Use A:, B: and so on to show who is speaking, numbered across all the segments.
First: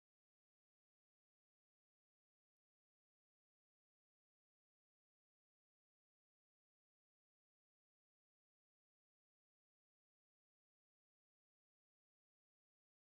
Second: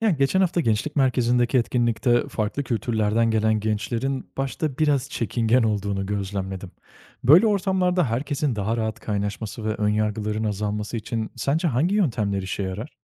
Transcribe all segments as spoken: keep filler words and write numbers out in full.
A: Yani geçen hafta gençlik merkezindeki etkinlikte farklı kültürlerden gelen gençlerin başta biraz çekingen olduğunu gözlemledim. Böyle ortamlarda herkesin daha rahat kaynaşması ve önyargıların azalması için sence hangi yöntemler işe yarar?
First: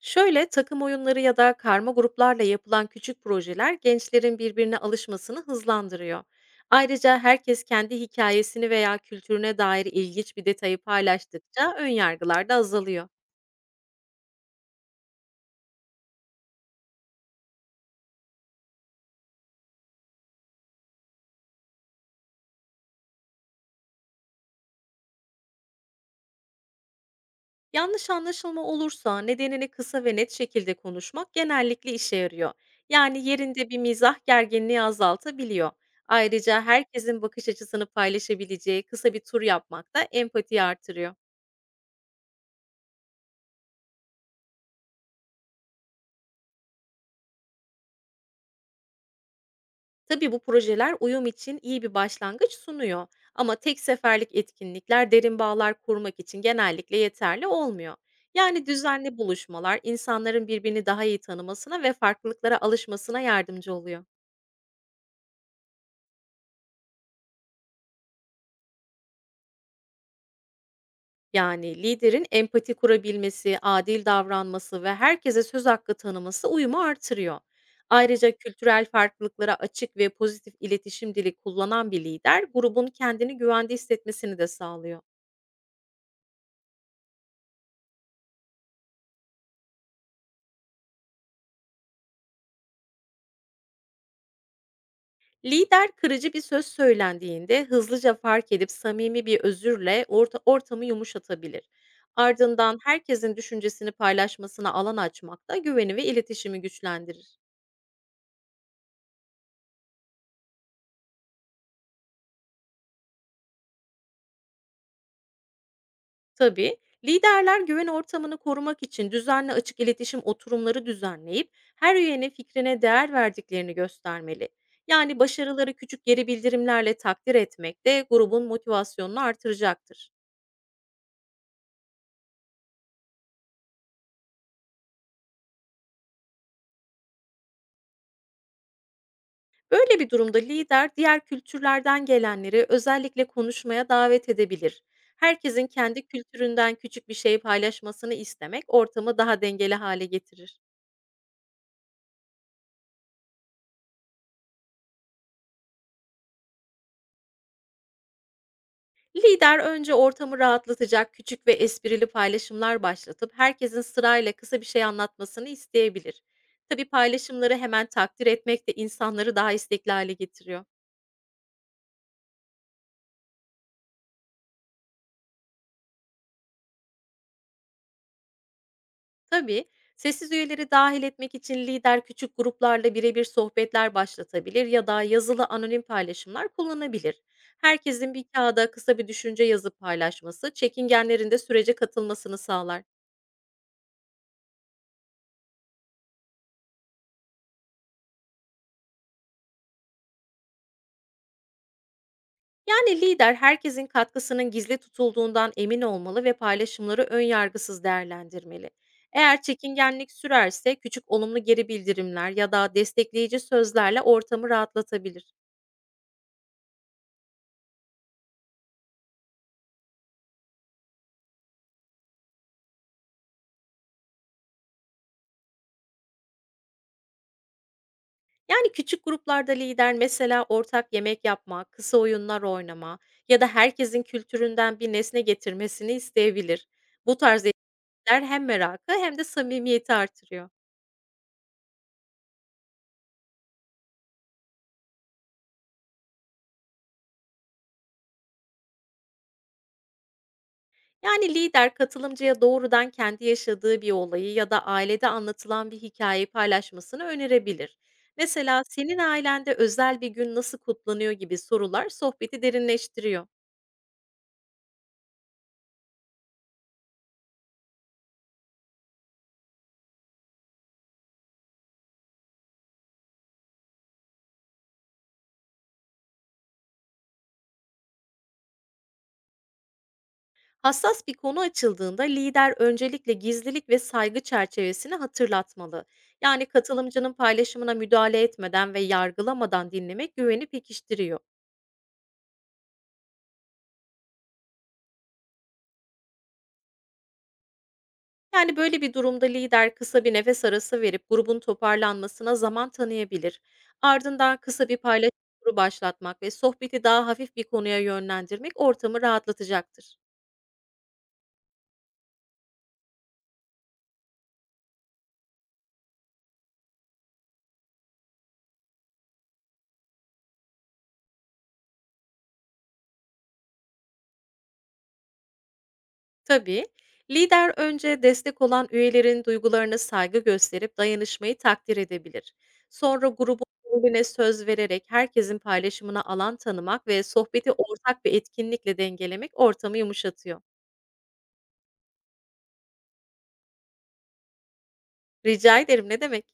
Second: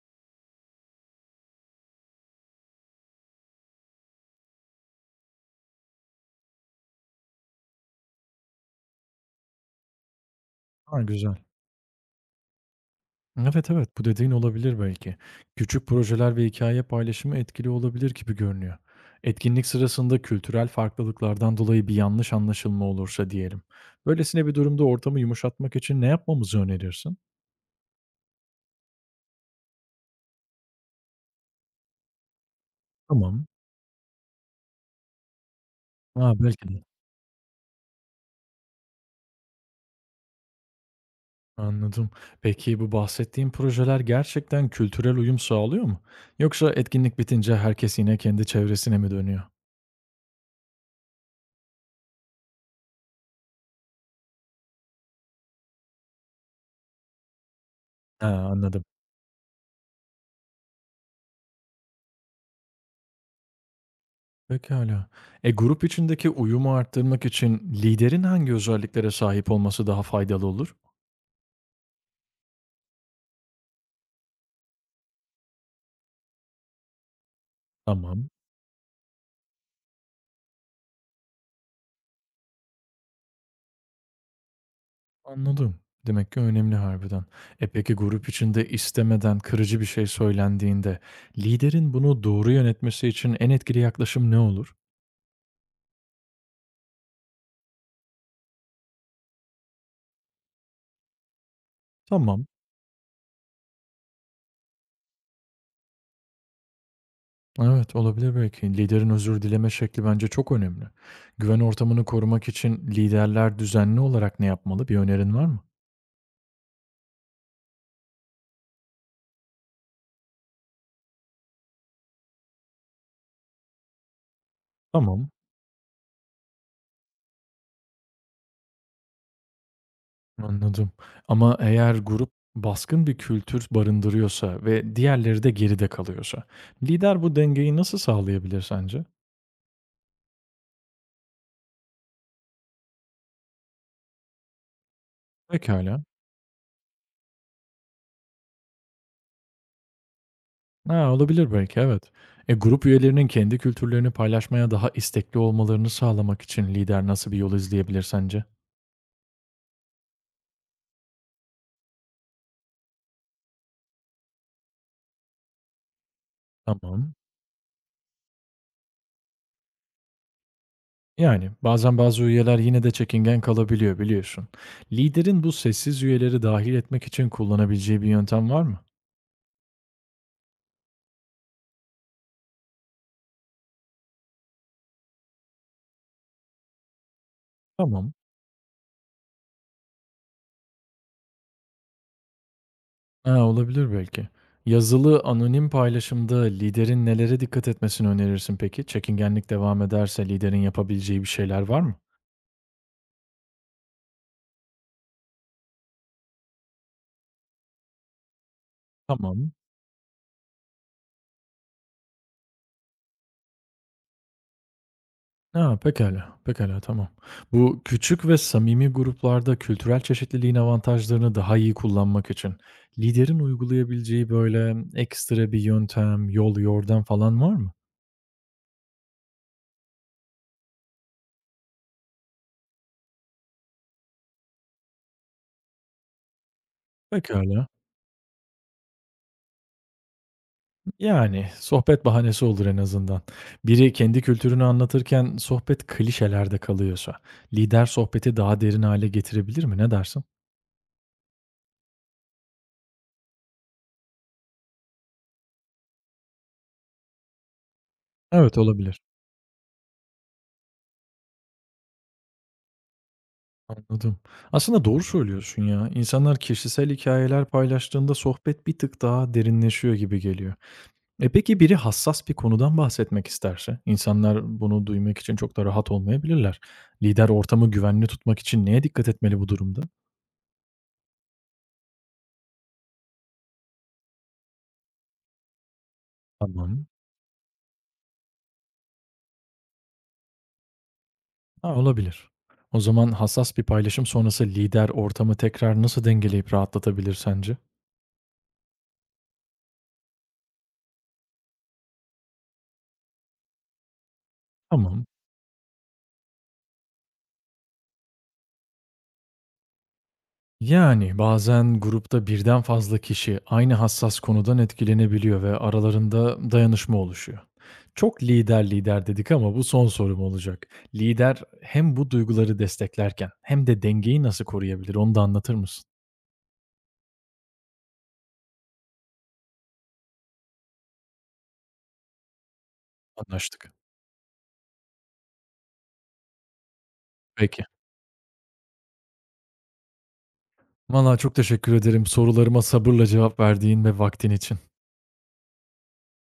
B: Şöyle takım oyunları ya da karma gruplarla yapılan küçük projeler gençlerin birbirine alışmasını hızlandırıyor. Ayrıca herkes kendi hikayesini veya kültürüne dair ilginç bir detayı
A: Ha, güzel.
B: paylaştıkça ön yargılar da azalıyor.
A: Evet, evet, bu dediğin olabilir belki. Küçük projeler ve hikaye paylaşımı etkili olabilir gibi görünüyor. Etkinlik sırasında kültürel farklılıklardan dolayı bir yanlış anlaşılma olursa diyelim. Böylesine bir durumda ortamı yumuşatmak için ne yapmamızı önerirsin?
B: Yanlış anlaşılma olursa nedenini kısa ve net şekilde konuşmak genellikle işe yarıyor. Yani
A: Tamam.
B: yerinde bir mizah gerginliği azaltabiliyor.
A: Ha,
B: Ayrıca
A: belki de.
B: herkesin bakış açısını paylaşabileceği kısa bir tur yapmak da empati artırıyor.
A: Anladım. Peki bu bahsettiğim projeler gerçekten kültürel uyum sağlıyor mu? Yoksa etkinlik bitince herkes yine kendi çevresine mi dönüyor?
B: Tabii bu projeler uyum için iyi bir başlangıç sunuyor, ama tek seferlik etkinlikler derin bağlar kurmak için genellikle yeterli olmuyor.
A: Ha,
B: Yani
A: anladım.
B: düzenli buluşmalar insanların birbirini daha iyi tanımasına ve farklılıklara alışmasına yardımcı oluyor.
A: Pekala. E, grup içindeki uyumu arttırmak için liderin hangi özelliklere sahip olması daha faydalı olur?
B: Yani liderin empati kurabilmesi, adil davranması ve herkese söz hakkı tanıması uyumu artırıyor.
A: Tamam.
B: Ayrıca kültürel farklılıklara açık ve pozitif iletişim dili kullanan bir lider, grubun kendini güvende hissetmesini de sağlıyor.
A: Anladım. Demek ki önemli harbiden. E peki, grup içinde istemeden kırıcı bir şey söylendiğinde liderin bunu doğru yönetmesi için en etkili yaklaşım ne olur?
B: Lider, kırıcı bir söz söylendiğinde hızlıca fark edip samimi bir özürle orta ortamı yumuşatabilir.
A: Tamam.
B: Ardından herkesin düşüncesini paylaşmasına alan açmak da güveni ve iletişimi güçlendirir.
A: Evet, olabilir belki. Liderin özür dileme şekli bence çok önemli. Güven ortamını korumak için liderler düzenli olarak ne yapmalı? Bir önerin var mı?
B: Tabii, liderler güven ortamını korumak için düzenli açık iletişim oturumları düzenleyip her üyenin fikrine değer verdiklerini göstermeli. Yani
A: Tamam,
B: başarıları küçük geri bildirimlerle takdir etmek de grubun motivasyonunu artıracaktır.
A: anladım. Ama eğer grup baskın bir kültür barındırıyorsa ve diğerleri de geride kalıyorsa, lider bu dengeyi nasıl sağlayabilir sence?
B: Böyle bir durumda lider, diğer kültürlerden gelenleri özellikle konuşmaya davet edebilir. Herkesin
A: Pekala.
B: kendi kültüründen küçük bir şey paylaşmasını istemek ortamı daha dengeli hale getirir.
A: Ha, olabilir belki, evet. E, grup üyelerinin kendi kültürlerini paylaşmaya daha istekli olmalarını sağlamak için lider nasıl bir yol izleyebilir sence?
B: Lider önce ortamı rahatlatacak küçük ve esprili paylaşımlar başlatıp herkesin sırayla kısa bir şey anlatmasını isteyebilir. Tabii,
A: Tamam.
B: paylaşımları hemen takdir etmek de insanları daha istekli hale getiriyor.
A: Yani, bazen bazı üyeler yine de çekingen kalabiliyor, biliyorsun. Liderin bu sessiz üyeleri dahil etmek için kullanabileceği bir yöntem var mı?
B: Tabii, sessiz üyeleri dahil etmek için lider küçük gruplarla birebir sohbetler başlatabilir ya da yazılı anonim paylaşımlar kullanabilir.
A: Tamam.
B: Herkesin bir kağıda kısa bir düşünce yazıp paylaşması, çekingenlerin de sürece katılmasını sağlar.
A: Ha, olabilir belki. Yazılı anonim paylaşımda liderin nelere dikkat etmesini önerirsin peki? Çekingenlik devam ederse liderin yapabileceği bir şeyler var mı?
B: Yani lider herkesin katkısının gizli tutulduğundan emin olmalı ve paylaşımları ön yargısız değerlendirmeli. Eğer
A: Tamam.
B: çekingenlik sürerse küçük olumlu geri bildirimler ya da destekleyici sözlerle ortamı rahatlatabilir.
A: A, pekala, pekala, tamam. Bu küçük ve samimi gruplarda kültürel çeşitliliğin avantajlarını daha iyi kullanmak için liderin uygulayabileceği, böyle, ekstra bir yöntem, yol, yordam falan var mı?
B: Yani, küçük gruplarda lider mesela ortak yemek yapma, kısa oyunlar oynama ya da herkesin kültüründen bir nesne getirmesini isteyebilir. Bu tarz
A: Pekala.
B: etkiler hem merakı hem de samimiyeti artırıyor.
A: Yani, sohbet bahanesi olur en azından. Biri kendi kültürünü anlatırken sohbet klişelerde kalıyorsa lider sohbeti daha derin hale getirebilir mi? Ne dersin?
B: Yani lider katılımcıya doğrudan kendi yaşadığı bir olayı ya da ailede anlatılan bir hikayeyi paylaşmasını önerebilir.
A: Evet,
B: Mesela "Senin
A: olabilir.
B: ailende özel bir gün nasıl kutlanıyor?" gibi sorular sohbeti derinleştiriyor.
A: Anladım. Aslında doğru söylüyorsun ya. İnsanlar kişisel hikayeler paylaştığında sohbet bir tık daha derinleşiyor gibi geliyor. E, peki biri hassas bir konudan bahsetmek isterse? İnsanlar bunu duymak için çok da rahat olmayabilirler. Lider ortamı güvenli tutmak için neye dikkat etmeli bu durumda?
B: Hassas bir konu açıldığında lider öncelikle gizlilik ve saygı çerçevesini hatırlatmalı. Yani
A: Tamam.
B: katılımcının paylaşımına müdahale etmeden ve yargılamadan dinlemek güveni pekiştiriyor.
A: Ha, olabilir. O zaman hassas bir paylaşım sonrası lider ortamı tekrar nasıl dengeleyip rahatlatabilir sence?
B: Yani böyle bir durumda lider kısa bir nefes arası verip grubun toparlanmasına zaman tanıyabilir. Ardından kısa bir
A: Tamam.
B: paylaşım turu başlatmak ve sohbeti daha hafif bir konuya yönlendirmek ortamı rahatlatacaktır.
A: Yani, bazen grupta birden fazla kişi aynı hassas konudan etkilenebiliyor ve aralarında dayanışma oluşuyor. Çok lider lider dedik ama bu son sorum olacak. Lider hem bu duyguları desteklerken hem de dengeyi nasıl koruyabilir, onu da anlatır mısın?
B: Tabii. Lider önce destek olan üyelerin duygularına saygı gösterip dayanışmayı takdir edebilir. Sonra grubun
A: Anlaştık.
B: rolüne söz vererek herkesin paylaşımına alan tanımak ve sohbeti
A: Peki.
B: ortak bir etkinlikle dengelemek ortamı yumuşatıyor.
A: Valla çok teşekkür ederim sorularıma sabırla cevap verdiğin ve vaktin için.
B: Rica ederim, ne demek?